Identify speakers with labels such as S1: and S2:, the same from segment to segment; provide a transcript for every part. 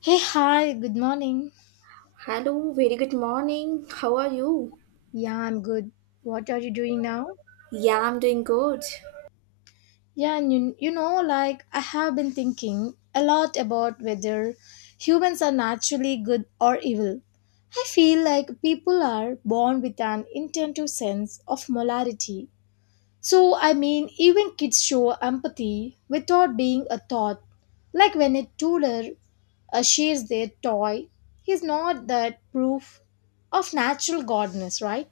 S1: Hey, hi, good morning.
S2: Hello, very good morning. How are you?
S1: Yeah, I'm good. What are you doing now?
S2: Yeah, I'm doing good.
S1: Yeah, and like I have been thinking a lot about whether humans are naturally good or evil. I feel like people are born with an intuitive sense of molarity. So, even kids show empathy without being a thought. Like when a toddler shares their toy, he's not that proof of natural godness, right?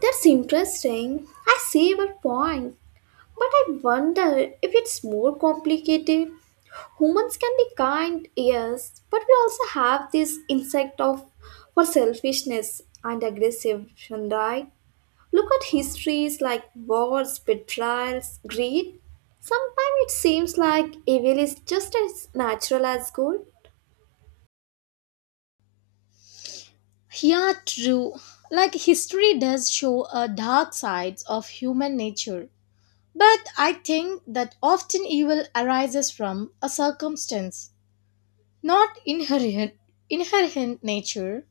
S2: That's interesting. I see your point. But I wonder if it's more complicated. Humans can be kind, yes, but we also have this insect of for selfishness and aggression, right? Look at histories like wars, betrayals, greed. Sometimes it seems like evil is just as natural as good.
S1: Yeah, true. Like history does show a dark sides of human nature. But I think that often evil arises from a circumstance, not inherent nature.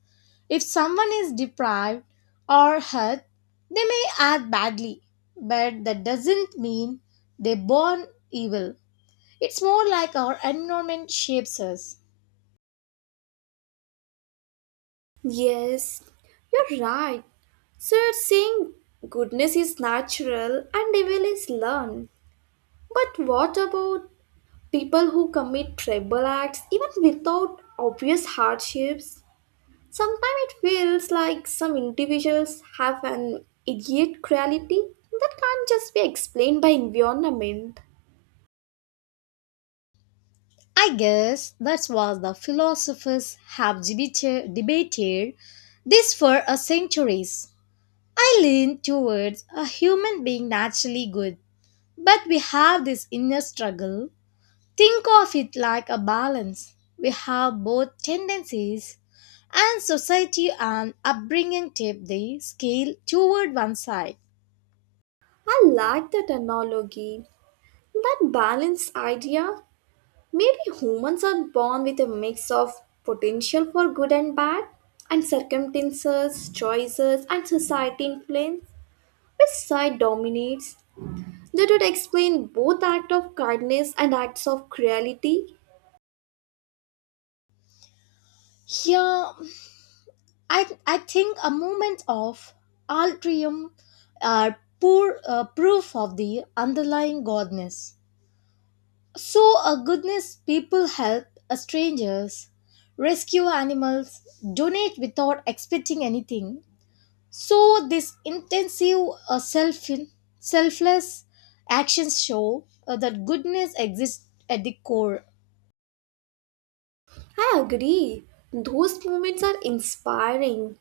S1: If someone is deprived or hurt, they may act badly, but that doesn't mean they born evil. It's more like our environment shapes us.
S2: Yes, you're right. So you're saying goodness is natural and evil is learned. But what about people who commit terrible acts even without obvious hardships? Sometimes it feels like some individuals have an idiot cruelty that can't just be explained by environment.
S1: I guess that's what the philosophers have debated this for a centuries. I lean towards a human being naturally good, but we have this inner struggle. Think of it like a balance. We have both tendencies, and society and upbringing tip the scale toward one side.
S2: I like that analogy, that balance idea. Maybe humans are born with a mix of potential for good and bad, and circumstances, choices, and society influence, which side dominates. That would explain both acts of kindness and acts of cruelty.
S1: Yeah, I think a moment of altruism are poor proof of the underlying godness. So, a goodness people help strangers, rescue animals, donate without expecting anything. So, this intensive uh, self selfless actions show that goodness exists at the core.
S2: I agree. Those moments are inspiring.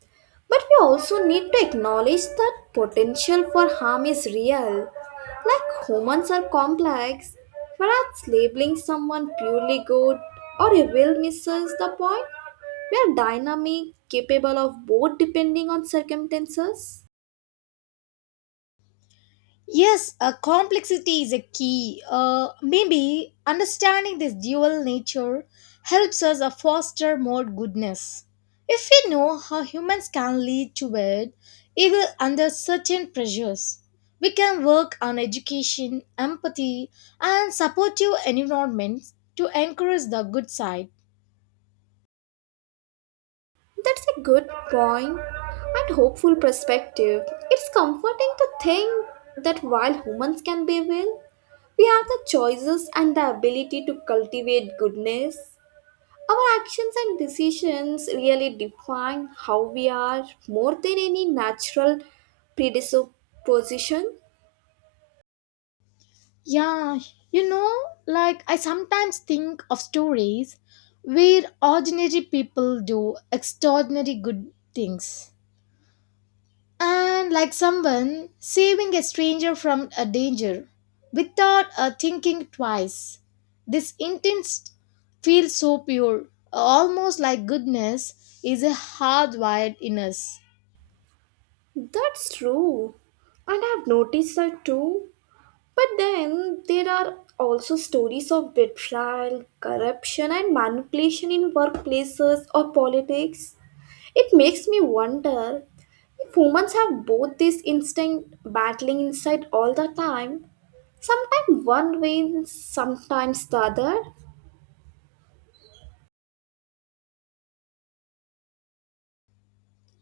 S2: But we also need to acknowledge that potential for harm is real. Like humans are complex, perhaps labeling someone purely good or evil misses the point. We are dynamic, capable of both depending on circumstances.
S1: Yes, complexity is a key. Maybe understanding this dual nature helps us foster more goodness. If we know how humans can lead to it, even under certain pressures, we can work on education, empathy, and supportive environments to encourage the good side.
S2: That's a good point and hopeful perspective. It's comforting to think that while humans can be evil, we have the choices and the ability to cultivate goodness. Our actions and decisions really define how we are more than any natural predisposition.
S1: Yeah, you know, like I sometimes think of stories where ordinary people do extraordinary good things. And like someone saving a stranger from a danger without thinking twice. This intent feels so pure, almost like goodness is a hardwired in us.
S2: That's true. And I've noticed that too. But then there are also stories of betrayal, corruption, and manipulation in workplaces or politics. It makes me wonder if humans have both these instincts battling inside all the time. Sometimes one wins, sometimes the other.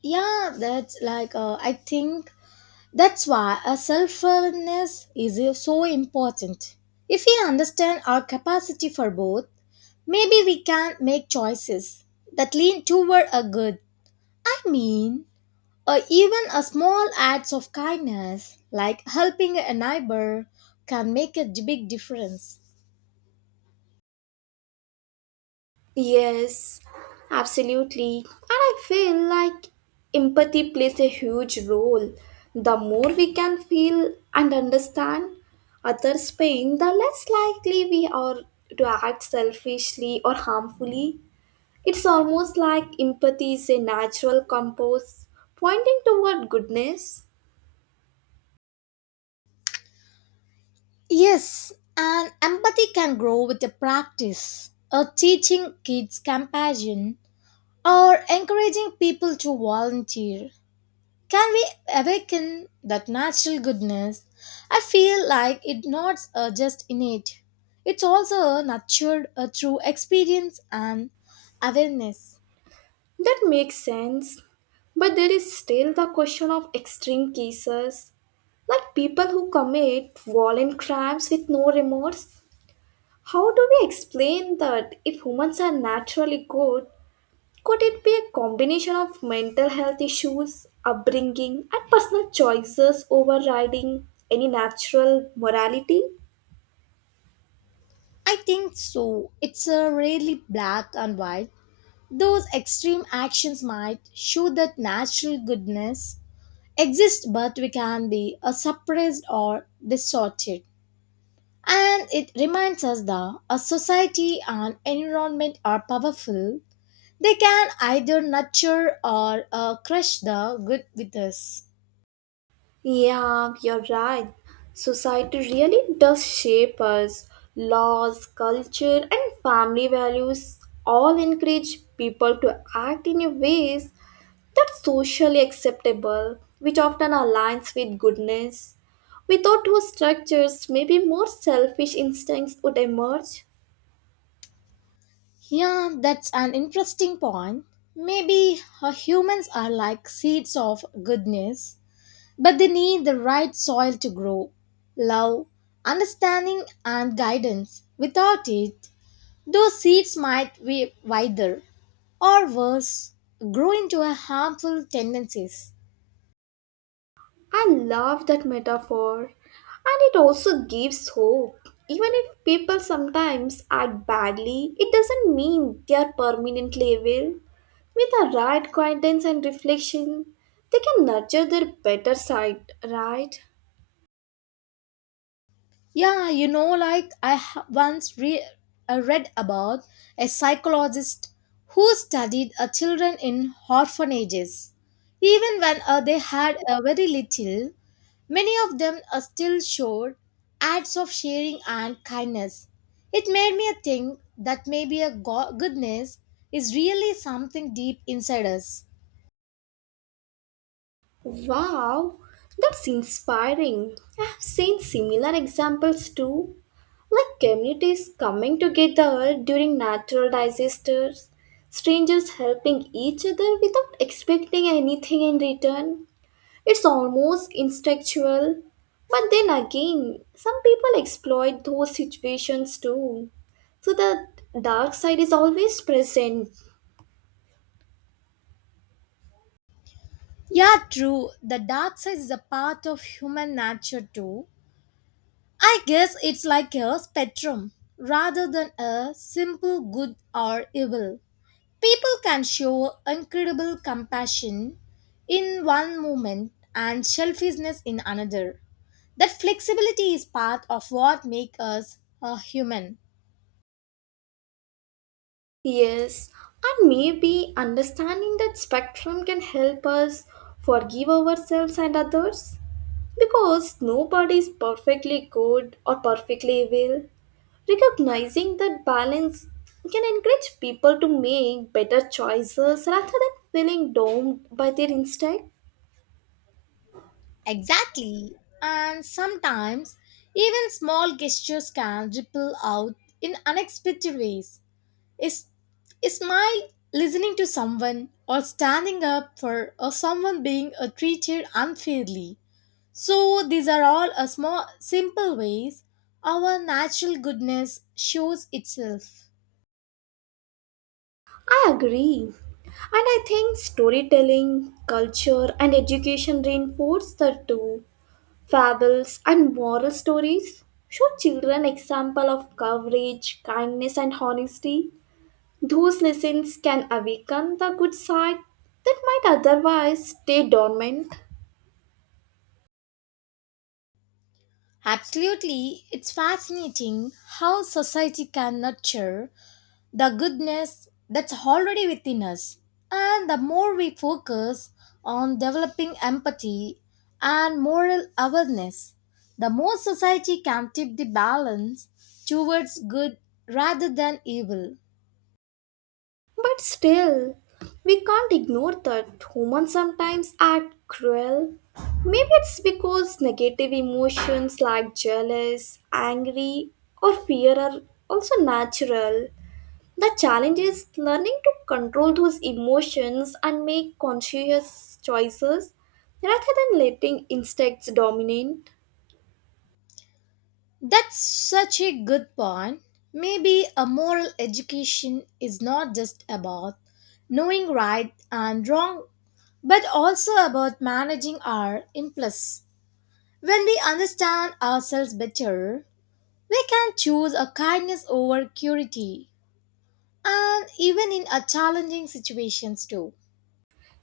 S1: Yeah, that's like I think that's why a self-awareness is so important. If we understand our capacity for both, maybe we can make choices that lean toward a good. I mean, or even a small acts of kindness, like helping a neighbor, can make a big difference.
S2: Yes, absolutely. And I feel like empathy plays a huge role. The more we can feel and understand others' pain, the less likely we are to act selfishly or harmfully. It's almost like empathy is a natural compass pointing toward goodness.
S1: Yes, and empathy can grow with the practice of teaching kids compassion or encouraging people to volunteer. Can we awaken that natural goodness? I feel like it's not just innate. It's also nurtured through experience and awareness.
S2: That makes sense. But there is still the question of extreme cases, like people who commit violent crimes with no remorse. How do we explain that if humans are naturally good, could it be a combination of mental health issues, upbringing, and personal choices overriding any natural morality?
S1: I think so. It's rarely black and white. Those extreme actions might show that natural goodness exists, but we can be suppressed or distorted. And it reminds us that a society and environment are powerful. They can either nurture or crush the good with us.
S2: Yeah, you're right. Society really does shape us. Laws, culture, and family values all encourage people to act in a ways that's socially acceptable, which often aligns with goodness. Without those structures, maybe more selfish instincts would emerge.
S1: Yeah, that's an interesting point. Maybe humans are like seeds of goodness, but they need the right soil to grow. Love, understanding, and guidance. Without it, those seeds might be withered or worse, grow into a harmful tendencies.
S2: I love that metaphor, and it also gives hope. Even if people sometimes act badly, it doesn't mean they are permanently evil. With the right guidance and reflection, they can nurture their better side, right?
S1: Yeah, like I ha- once re- read about a psychologist who studied children in orphanages. Even when they had very little, many of them still showed acts of sharing and kindness. It made me think that maybe goodness is really something deep inside us.
S2: Wow, that's inspiring. I have seen similar examples too, like communities coming together during natural disasters, strangers helping each other without expecting anything in return. It's almost instinctual. But then again, some people exploit those situations too. So the dark side is always present.
S1: Yeah, true. The dark side is a part of human nature too. I guess it's like a spectrum rather than a simple good or evil. People can show incredible compassion in one moment and selfishness in another. That flexibility is part of what makes us a human.
S2: Yes, and maybe understanding that spectrum can help us forgive ourselves and others. Because nobody is perfectly good or perfectly evil. Recognizing that balance can encourage people to make better choices rather than feeling doomed by their instinct.
S1: Exactly. And sometimes even small gestures can ripple out in unexpected ways. Is a smile listening to someone or standing up for or someone being treated unfairly. So these are all a small simple ways our natural goodness shows itself.
S2: I agree. And I think storytelling, culture, and education reinforce the two. Fables, and moral stories show children example of courage, kindness, and honesty. Those lessons can awaken the good side that might otherwise stay dormant.
S1: Absolutely, it's fascinating how society can nurture the goodness that's already within us. And the more we focus on developing empathy and moral awareness, the more society can tip the balance towards good rather than evil.
S2: But still, we can't ignore that humans sometimes act cruel. Maybe it's because negative emotions like jealous, angry, or fear are also natural. The challenge is learning to control those emotions and make conscious choices rather than letting instincts dominate.
S1: That's such a good point. Maybe a moral education is not just about knowing right and wrong, but also about managing our impulse. When we understand ourselves better, we can choose a kindness over cruelty, and even in a challenging situations too.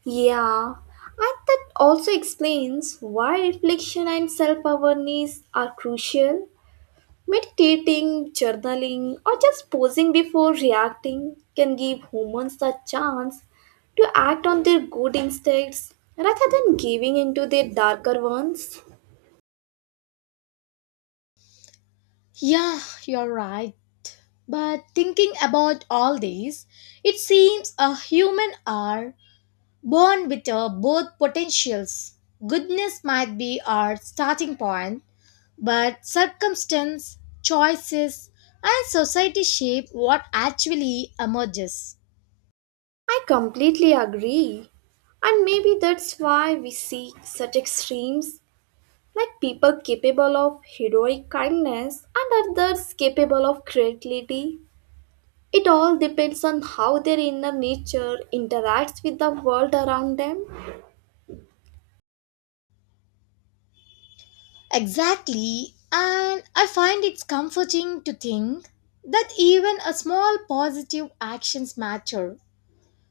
S2: Yeah, and that also explains why reflection and self awareness are crucial. Meditating, journaling, or just pausing before reacting can give humans the chance to act on their good instincts rather than giving into their darker ones.
S1: Yeah, you're right. But thinking about all these, it seems a human are born with both potentials. Goodness might be our starting point, but circumstance, choices, and society shape what actually emerges.
S2: I completely agree. And maybe that's why we see such extremes like people capable of heroic kindness and others capable of creativity. It all depends on how their inner nature interacts with the world around them.
S1: Exactly, and I find it's comforting to think that even a small positive actions matter.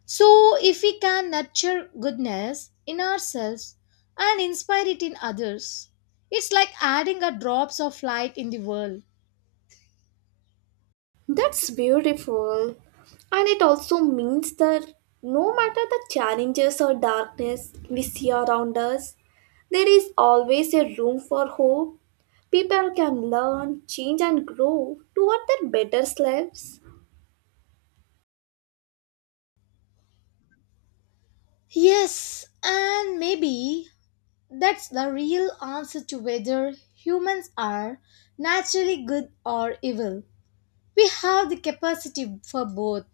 S1: So, if we can nurture goodness in ourselves and inspire it in others, it's like adding a drops of light in the world.
S2: That's beautiful. And it also means that no matter the challenges or darkness we see around us, there is always a room for hope. People can learn, change, and grow toward their better selves.
S1: Yes, and maybe that's the real answer to whether humans are naturally good or evil. We have the capacity for both.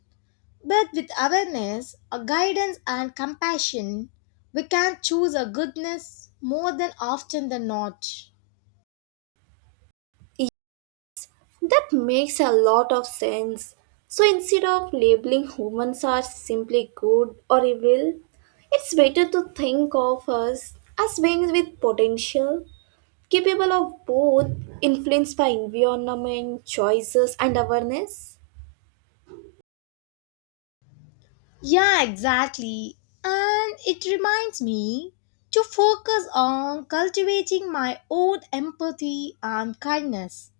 S1: But with awareness, a guidance, and compassion, we can choose a goodness more than often than not.
S2: That makes a lot of sense. So instead of labeling humans as simply good or evil, it's better to think of us as beings with potential capable of both influence by environment, choices, and awareness?
S1: Yeah, exactly. And it reminds me to focus on cultivating my own empathy and kindness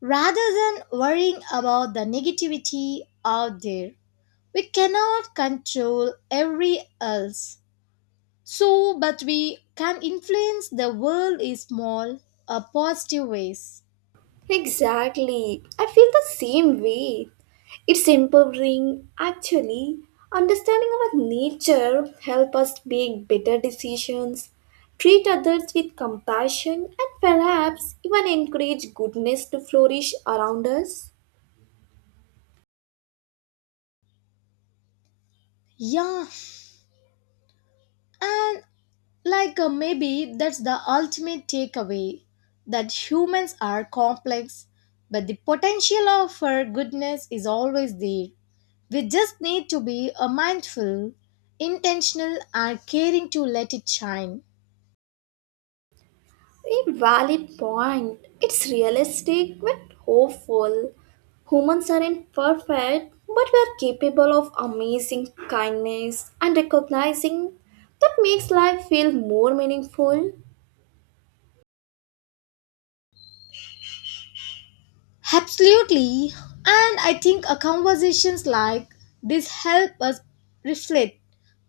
S1: rather than worrying about the negativity out there. We cannot control every else. So, but we can influence the world in small, positive ways.
S2: Exactly. I feel the same way. It's empowering, actually. Understanding our nature help us make better decisions, treat others with compassion, and perhaps even encourage goodness to flourish around us.
S1: Yeah, and like maybe that's the ultimate takeaway that humans are complex, but the potential of our goodness is always there. We just need to be mindful, intentional, and caring to let it shine.
S2: A valid point. It's realistic but hopeful. Humans are imperfect, but we are capable of amazing kindness and recognizing that makes life feel more meaningful.
S1: Absolutely. And I think a conversations like this help us reflect,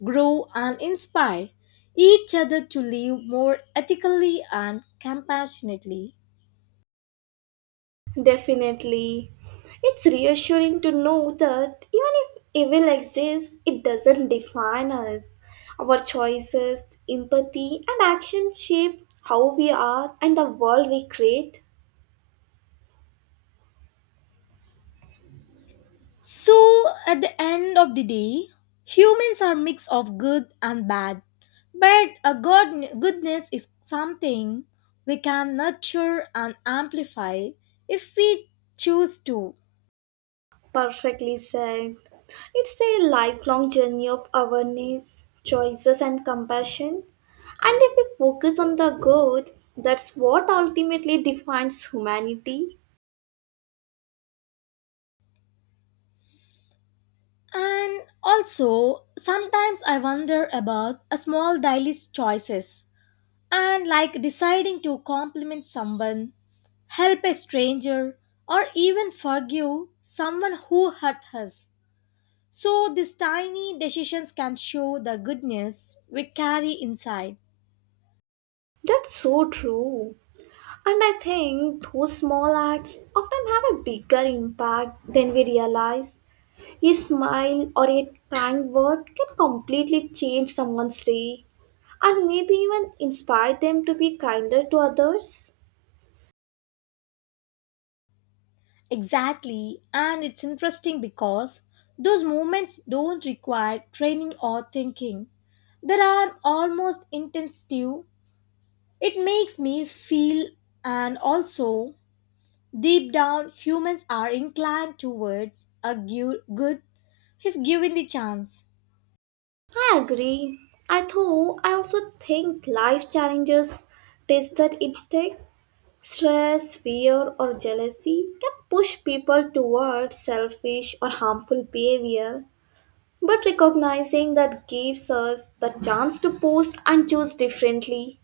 S1: grow and inspire each other to live more ethically and compassionately.
S2: Definitely. It's reassuring to know that even if evil exists, it doesn't define us. Our choices, empathy, and action shape how we are and the world we create.
S1: So at the end of the day, humans are mix of good and bad, but goodness is something we can nurture and amplify if we choose to.
S2: Perfectly said. It's a lifelong journey of awareness, choices, and compassion. And if we focus on the good, that's what ultimately defines humanity.
S1: And also, sometimes I wonder about a small daily choices and like deciding to compliment someone, help a stranger, or even forgive someone who hurt us. So, these tiny decisions can show the goodness we carry inside.
S2: That's so true. And I think those small acts often have a bigger impact than we realize. A smile or a kind word can completely change someone's day and maybe even inspire them to be kinder to others.
S1: Exactly, and it's interesting because those moments don't require training or thinking. They are almost instinctive. It makes me feel, and also deep down, humans are inclined towards good if given the chance.
S2: I agree. I though I also think life challenges test that instinct. Stress, fear, or jealousy can push people towards selfish or harmful behavior. But recognizing that gives us the chance to pause and choose differently.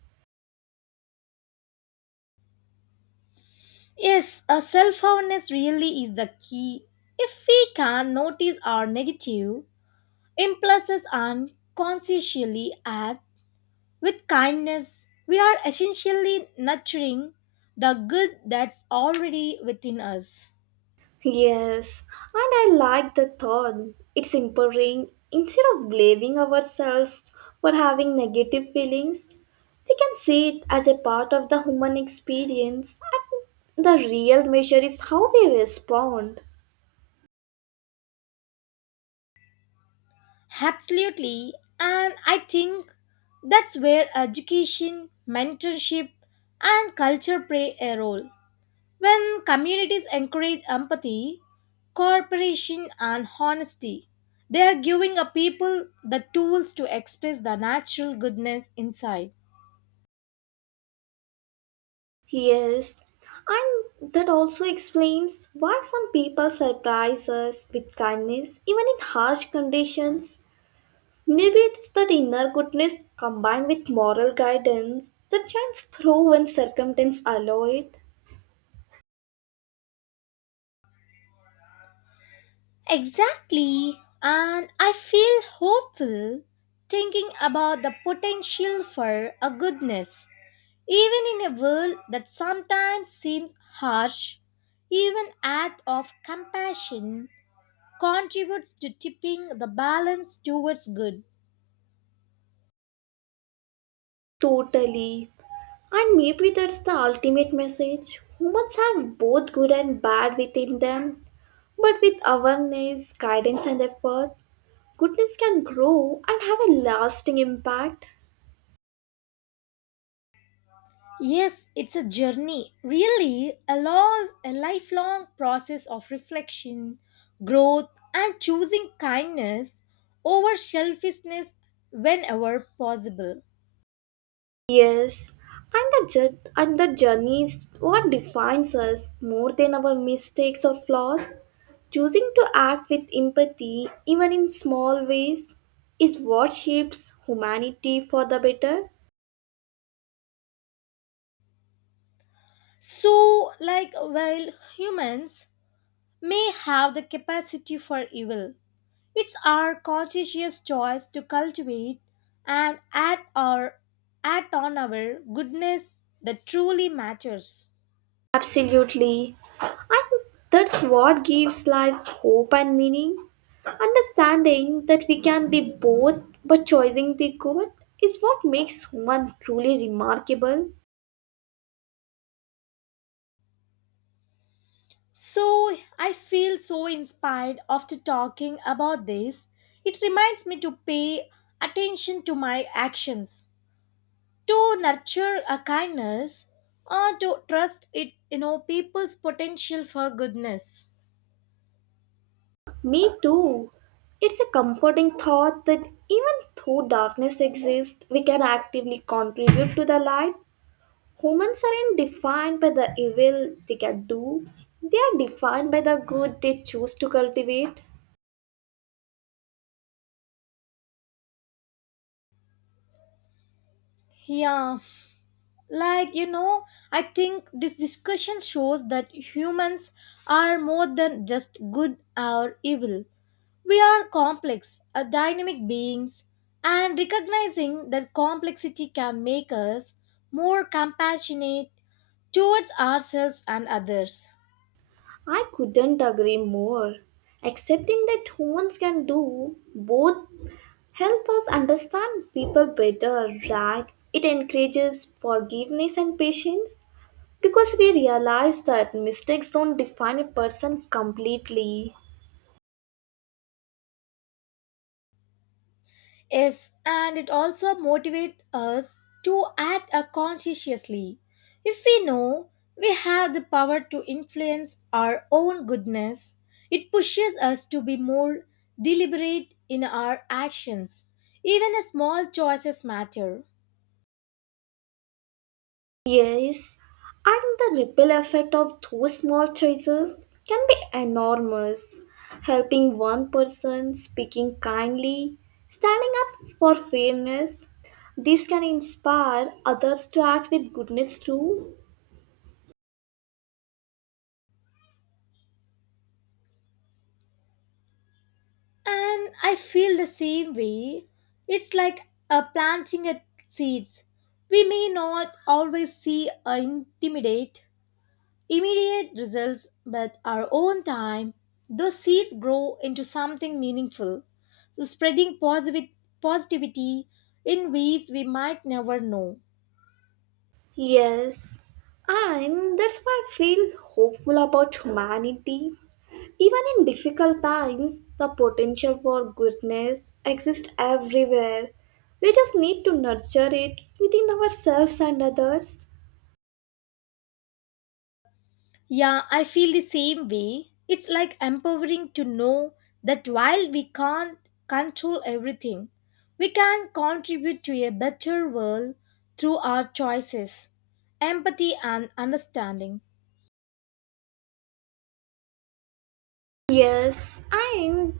S1: Yes, a self awareness really is the key. If we can notice our negative impulses and consciously act with kindness, we are essentially nurturing the good that's already within us.
S2: Yes, and I like the thought. It's empowering. Instead of blaming ourselves for having negative feelings, we can see it as a part of the human experience. The real measure is how we respond.
S1: Absolutely. And I think that's where education, mentorship, and culture play a role. When communities encourage empathy, cooperation, and honesty, they are giving a people the tools to express the natural goodness inside.
S2: Yes, and that also explains why some people surprise us with kindness even in harsh conditions. Maybe it's that inner goodness combined with moral guidance that shines through when circumstances allow it.
S1: Exactly. And I feel hopeful thinking about the potential for a goodness. Even in a world that sometimes seems harsh, even act of compassion contributes to tipping the balance towards good.
S2: Totally. And maybe that's the ultimate message. Humans have both good and bad within them, but with awareness, guidance, and effort, goodness can grow and have a lasting impact.
S1: Yes, it's a journey, really a long, a lifelong process of reflection, growth, and choosing kindness over selfishness whenever possible.
S2: Yes, and the journey is what defines us more than our mistakes or flaws. Choosing to act with empathy, even in small ways, is what shapes humanity for the better.
S1: So, like while humans may have the capacity for evil, it's our conscientious choice to cultivate and act on our goodness that truly matters.
S2: Absolutely. And that's what gives life hope and meaning. Understanding that we can be both but choosing the good is what makes human truly remarkable.
S1: So I feel so inspired after talking about this. It reminds me to pay attention to my actions, to nurture a kindness, or to trust it, people's potential for goodness.
S2: Me too. It's a comforting thought that even though darkness exists, we can actively contribute to the light. Humans aren't defined by the evil they can do, they are defined by the good they choose to cultivate.
S1: Yeah, like I think this discussion shows that humans are more than just good or evil. We are complex dynamic beings, and recognizing that complexity can make us more compassionate towards ourselves and others.
S2: I couldn't agree more. Accepting that humans can do both help us understand people better, right? It encourages forgiveness and patience because we realize that mistakes don't define a person completely.
S1: Yes, and it also motivates us to act conscientiously. If we know we have the power to influence our own goodness, it pushes us to be more deliberate in our actions. Even a small choices matter.
S2: Yes, and the ripple effect of those small choices can be enormous. Helping one person, speaking kindly, standing up for fairness, this can inspire others to act with goodness too.
S1: And I feel the same way. It's like planting a seeds. We may not always see intimidate immediate results, but our own time, those seeds grow into something meaningful, spreading positive positivity in ways we might never know.
S2: Yes, and that's why I feel hopeful about humanity. Even in difficult times, the potential for goodness exists everywhere. We just need to nurture it within ourselves and others.
S1: Yeah, I feel the same way. It's like empowering to know that while we can't control everything, we can contribute to a better world through our choices, empathy, and understanding.
S2: Yes, and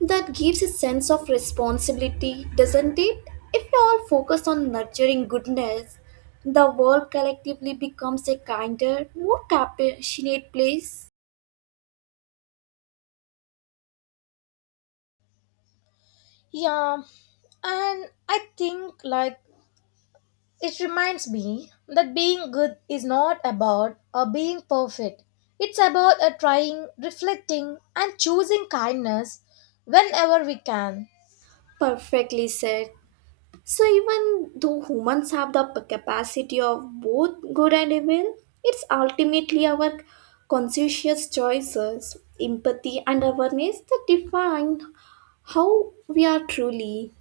S2: that gives a sense of responsibility, doesn't it? If we all focus on nurturing goodness, the world collectively becomes a kinder, more compassionate place.
S1: Yeah, and I think like it reminds me that being good is not about being perfect. It's about trying, reflecting, and choosing kindness whenever we can.
S2: Perfectly said. So, even though humans have the capacity of both good and evil, it's ultimately our conscious choices, empathy, and awareness that define how we are truly.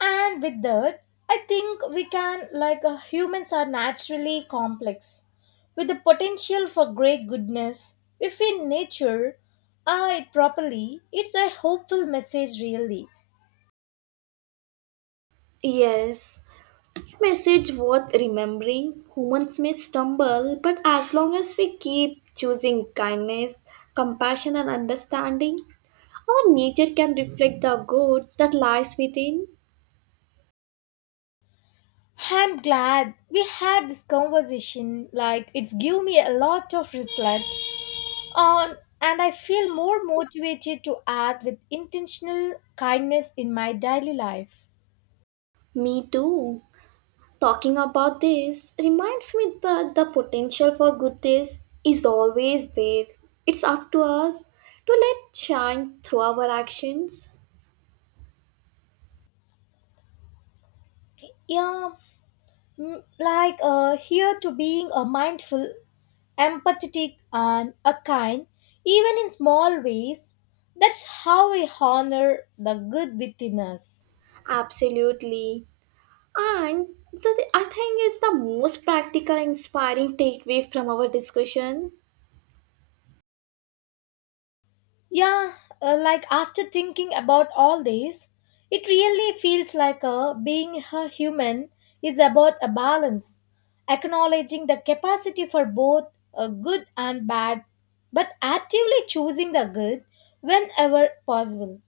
S1: And with that, I think we can, like humans are naturally complex, with the potential for great goodness. If we nature it properly, it's a hopeful message, really.
S2: Yes, message worth remembering. Humans may stumble, but as long as we keep choosing kindness, compassion, and understanding, our nature can reflect the good that lies within.
S1: I'm glad we had this conversation. Like, it's give me a lot of reflect. Um, and I feel more motivated to act with intentional kindness in my daily life.
S2: Me too. Talking about this reminds me that the potential for good days is always there. It's up to us to let shine through our actions.
S1: Yeah, like here to being a mindful, empathetic, and a kind, even in small ways. That's how we honor the good within us.
S2: Absolutely. And I think it's the most practical and inspiring takeaway from our discussion.
S1: Yeah, like after thinking about all this, it really feels like being a human is about a balance, acknowledging the capacity for both good and bad, but actively choosing the good whenever possible.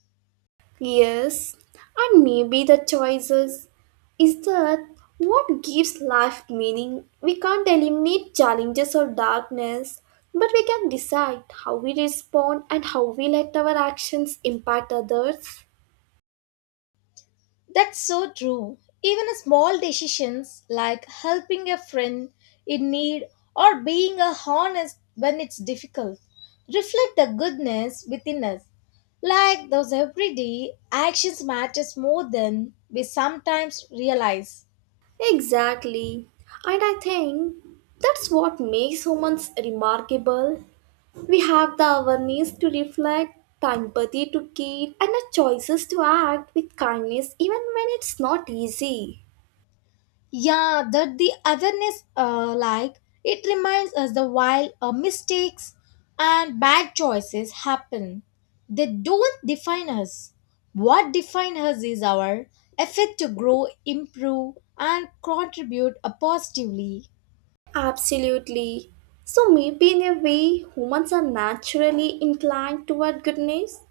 S2: Yes, and maybe the choices is that what gives life meaning. We can't eliminate challenges or darkness, but we can decide how we respond and how we let our actions impact others.
S1: That's so true. Even small decisions like helping a friend in need or being a honest when it's difficult reflect the goodness within us. Like those everyday actions matters more than we sometimes realize.
S2: Exactly. And I think that's what makes humans remarkable. We have the awareness to reflect, the empathy to care, and the choices to act with kindness even when it's not easy.
S1: Yeah, that the awareness, like it reminds us that while mistakes and bad choices happen, they don't define us. What defines us is our effort to grow, improve, and contribute positively.
S2: Absolutely. So, maybe in a way, humans are naturally inclined toward goodness,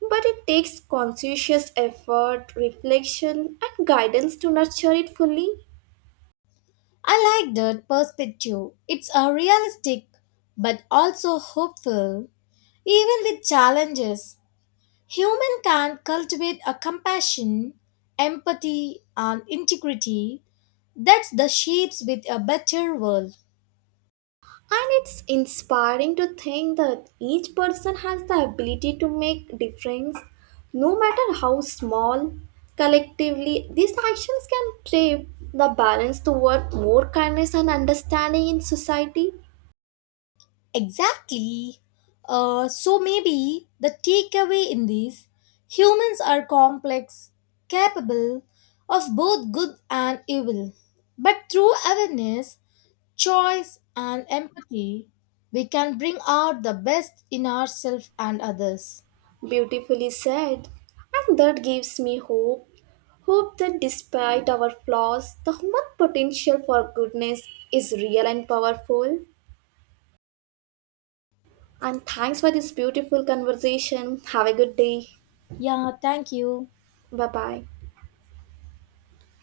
S2: but it takes conscientious effort, reflection, and guidance to nurture it fully.
S1: I like that perspective. It's realistic but also hopeful, even with challenges. Human can cultivate a compassion, empathy, and integrity that's the shapes with a better world.
S2: And it's inspiring to think that each person has the ability to make difference, no matter how small. Collectively, these actions can shape the balance toward more kindness and understanding in society.
S1: Exactly. So maybe the takeaway in this humans are complex, capable of both good and evil. But through awareness, choice, and empathy, we can bring out the best in ourselves and others.
S2: Beautifully said. And that gives me hope. Hope that despite our flaws, the human potential for goodness is real and powerful. And thanks for this beautiful conversation. Have a good day.
S1: Yeah, thank you.
S2: Bye bye.